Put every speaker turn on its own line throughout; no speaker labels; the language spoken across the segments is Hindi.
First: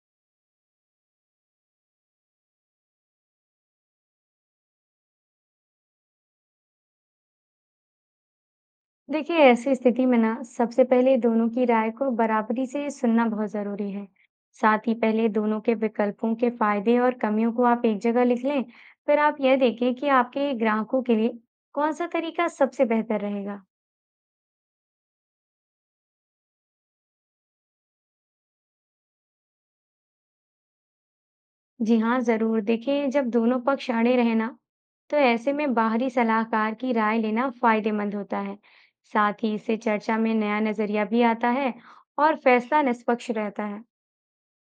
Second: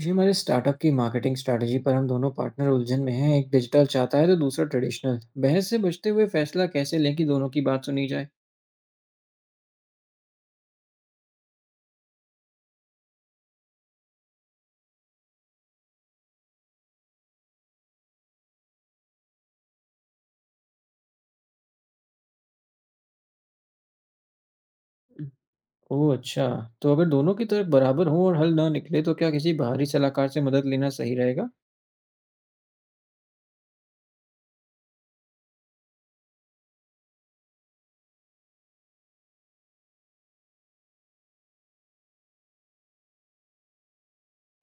जी, हमारे स्टार्टअप की मार्केटिंग स्ट्रैटेजी पर हम दोनों पार्टनर उलझन में हैं। एक डिजिटल चाहता है तो दूसरा ट्रेडिशनल। बहस से बचते हुए फैसला कैसे लें कि दोनों की बात सुनी जाए?
देखिए ऐसी स्थिति में ना सबसे पहले दोनों की राय को बराबरी से सुनना बहुत जरूरी है। साथ ही पहले दोनों के विकल्पों के फायदे और कमियों को आप एक जगह लिख लें। फिर आप यह देखें कि आपके ग्राहकों के लिए कौन सा तरीका सबसे बेहतर रहेगा।
ओह अच्छा, तो अगर दोनों की तरफ बराबर हो और हल ना निकले तो क्या किसी बाहरी सलाहकार से मदद लेना सही रहेगा?
जी हाँ, जरूर देखें। जब दोनों पक्ष अड़े रहे ना, तो ऐसे में बाहरी सलाहकार की राय लेना फायदेमंद होता है। साथ ही इससे चर्चा में नया नजरिया भी आता है और फैसला निष्पक्ष रहता है।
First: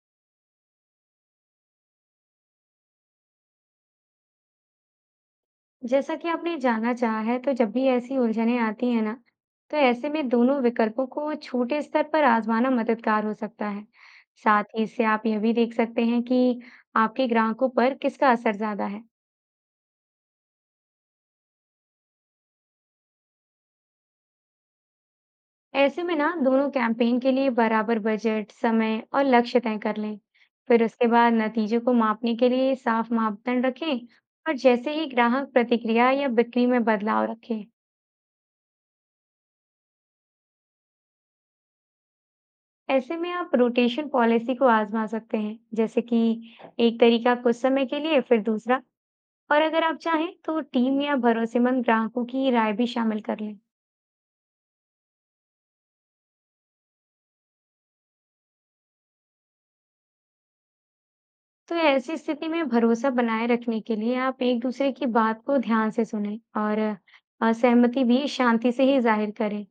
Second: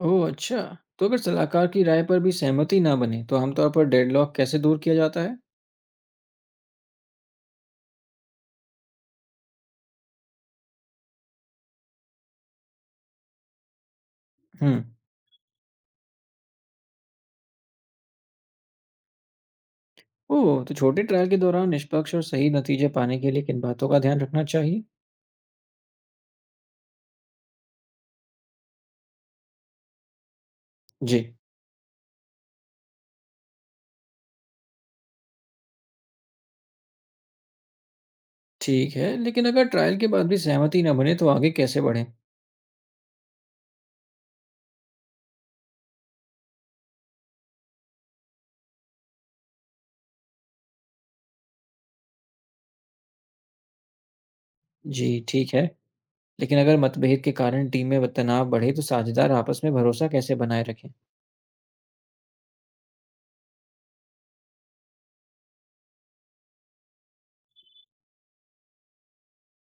ओह अच्छा, तो अगर सलाहकार की राय पर भी सहमति ना बने तो आमतौर पर डेडलॉक कैसे दूर किया जाता है?
जैसा कि आपने जाना चाहा है, तो जब भी ऐसी उलझनें आती हैं ना, तो ऐसे में दोनों विकल्पों को छोटे स्तर पर आजमाना मददगार हो सकता है। साथ
हुँ।
ही इससे आप यह भी देख सकते हैं कि आपके ग्राहकों पर किसका असर ज्यादा है।
ओह, तो छोटे ट्रायल के दौरान निष्पक्ष और सही नतीजे पाने के लिए किन बातों का ध्यान रखना चाहिए?
ऐसे में ना दोनों कैंपेन के लिए बराबर बजट, समय और लक्ष्य तय कर लें। फिर उसके
जी।
बाद नतीजों को मापने के लिए साफ मापदंड रखें और जैसे ही ग्राहक प्रतिक्रिया या बिक्री में बदलाव रखें।
ठीक है, लेकिन अगर ट्रायल के बाद भी सहमति ना बने तो आगे कैसे बढ़ें?
ऐसे में आप रोटेशन पॉलिसी को आजमा सकते हैं, जैसे कि एक तरीका कुछ समय के लिए फिर दूसरा। और अगर आप चाहें तो टीम या भरोसेमंद ग्राहकों की राय भी शामिल कर लें।
जी, ठीक है, लेकिन अगर मतभेद के कारण टीम में तनाव बढ़े तो साझेदार आपस में भरोसा कैसे बनाए रखें?
तो ऐसी स्थिति में भरोसा बनाए रखने के लिए आप एक दूसरे की बात को ध्यान से सुनें और असहमति भी शांति से ही जाहिर करें।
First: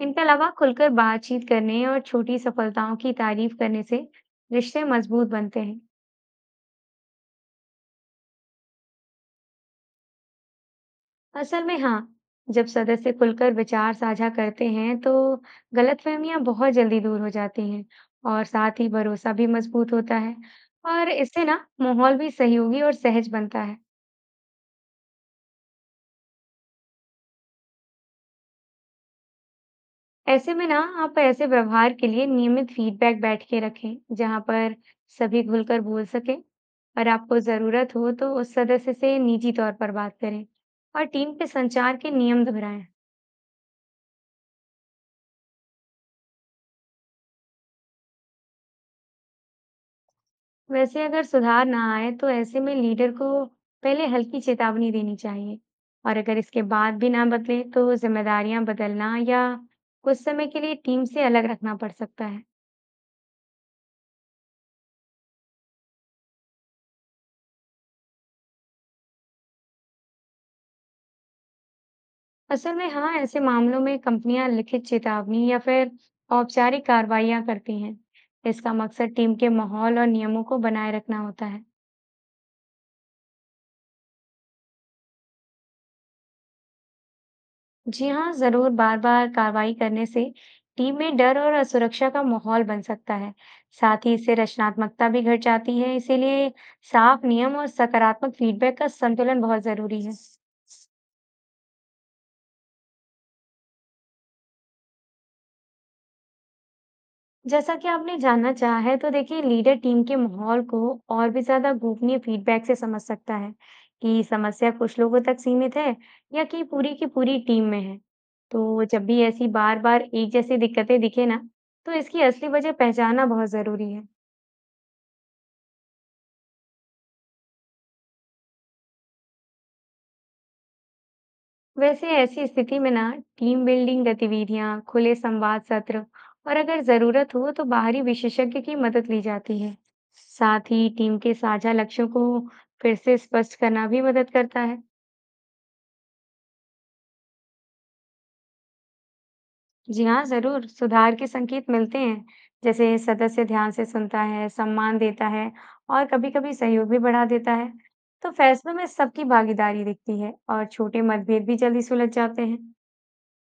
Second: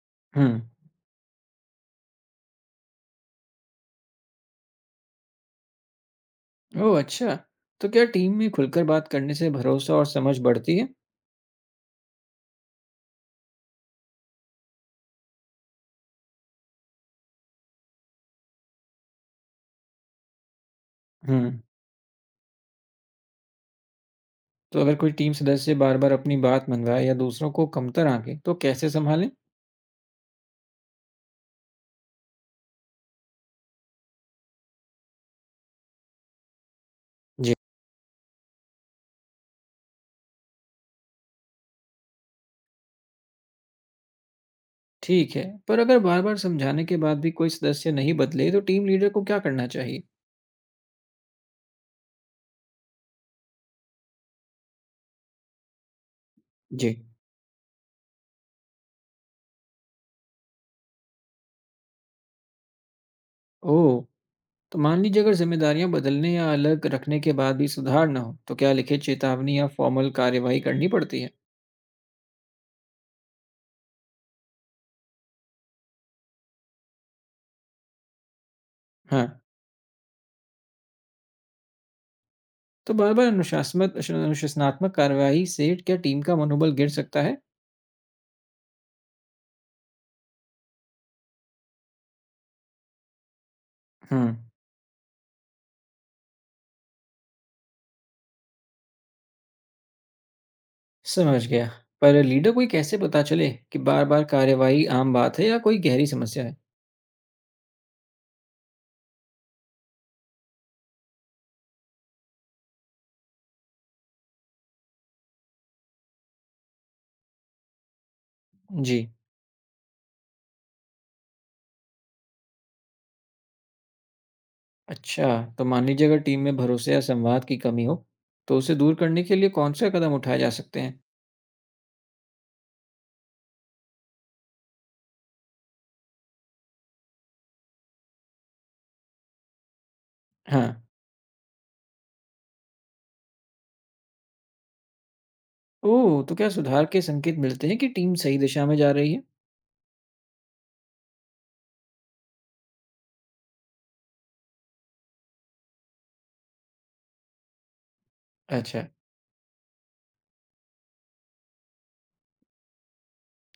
इनके
हुँ,
अलावा खुलकर बातचीत करने और छोटी सफलताओं की तारीफ करने से रिश्ते मजबूत बनते हैं।
ओह अच्छा, तो क्या टीम में खुलकर बात करने से भरोसा और समझ बढ़ती है?
असल में हाँ, जब सदस्य खुलकर विचार साझा करते हैं तो गलतफहमियां बहुत जल्दी दूर हो जाती हैं और साथ ही भरोसा भी मजबूत होता है। और इससे
हुँ,
ना माहौल भी सहयोगी और सहज बनता है।
तो अगर कोई टीम सदस्य बार-बार अपनी बात मनवाए या दूसरों को कमतर आंके तो कैसे सँभालें?
ऐसे में ना आप ऐसे व्यवहार के लिए नियमित फीडबैक बैठ के रखें, जहां पर सभी खुलकर बोल सकें। और आपको
जी,
जरूरत हो तो उस सदस्य से निजी तौर पर बात करें और टीम के संचार के नियम दोहराएं।
ठीक है, पर अगर बार-बार समझाने के बाद भी कोई सदस्य नहीं बदले तो टीम लीडर को क्या करना चाहिए?
वैसे अगर सुधार ना आए तो ऐसे में लीडर को पहले हल्की चेतावनी देनी चाहिए। और अगर इसके
जी,
बाद भी ना बदले तो जिम्मेदारियां बदलना या कुछ समय के लिए टीम से अलग रखना पड़ सकता है।
ओह! तो मान लीजिए अगर जिम्मेदारियां बदलने या अलग रखने के बाद भी सुधार ना हो तो क्या लिखित चेतावनी या फॉर्मल कार्यवाही करनी पड़ती है।
असल में हाँ, ऐसे मामलों में कंपनियां लिखित चेतावनी या फिर औपचारिक कार्रवाइयां करती हैं। इसका मकसद टीम
हाँ,
के माहौल और नियमों को बनाए रखना होता है।
तो बार बार अनुशासनात्मक अनुशासनात्मक कार्यवाही से क्या टीम का मनोबल गिर सकता है?
जी हाँ, जरूर। बार-बार कार्रवाई करने से टीम में डर और असुरक्षा का माहौल बन सकता है। साथ ही इससे
हम्म।
रचनात्मकता भी घट जाती है, इसीलिए साफ नियम और सकारात्मक फीडबैक का संतुलन बहुत जरूरी है।
समझ गया। पर लीडर को ये कैसे पता चले कि बार बार कार्यवाही आम बात है या कोई गहरी समस्या है?
जैसा कि आपने जानना चाहा है, तो देखिए लीडर टीम के माहौल को और भी ज्यादा गोपनीय फीडबैक से समझ सकता है कि समस्या कुछ लोगों तक सीमित है या कि पूरी की पूरी टीम में है। तो
जी।
जब भी ऐसी बार-बार एक जैसी दिक्कतें दिखे ना, तो इसकी असली वजह पहचानना बहुत जरूरी है।
अच्छा, तो मान लीजिए अगर टीम में भरोसे या संवाद की कमी हो तो उसे दूर करने के लिए कौन सा कदम उठाए जा सकते हैं?
वैसे ऐसी स्थिति में ना टीम बिल्डिंग गतिविधियां, खुले संवाद सत्र और अगर जरूरत हो तो बाहरी विशेषज्ञ की मदद ली जाती है। साथ
हाँ।
ही टीम के साझा लक्ष्यों को फिर से स्पष्ट करना भी मदद करता है।
ओह, तो क्या सुधार के संकेत मिलते हैं कि टीम सही दिशा में जा रही है?
जी हाँ, जरूर सुधार के संकेत मिलते हैं। जैसे सदस्य ध्यान से सुनता है, सम्मान देता है और कभी-कभी सहयोग भी बढ़ा देता है। तो फैसलों
अच्छा,
में सबकी भागीदारी दिखती है और छोटे मतभेद भी जल्दी सुलझ जाते हैं।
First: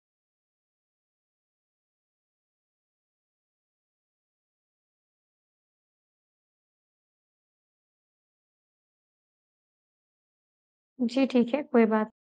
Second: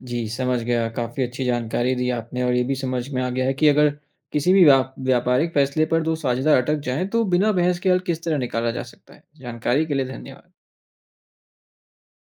जी समझ गया। काफ़ी अच्छी जानकारी दी आपने और ये भी समझ में आ गया है कि अगर किसी भी व्याप व्यापारिक फैसले पर 2 साझेदार अटक जाएँ, तो बिना बहस के हल किस तरह निकाला जा सकता है। जानकारी के लिए धन्यवाद।
जी ठीक है, कोई बात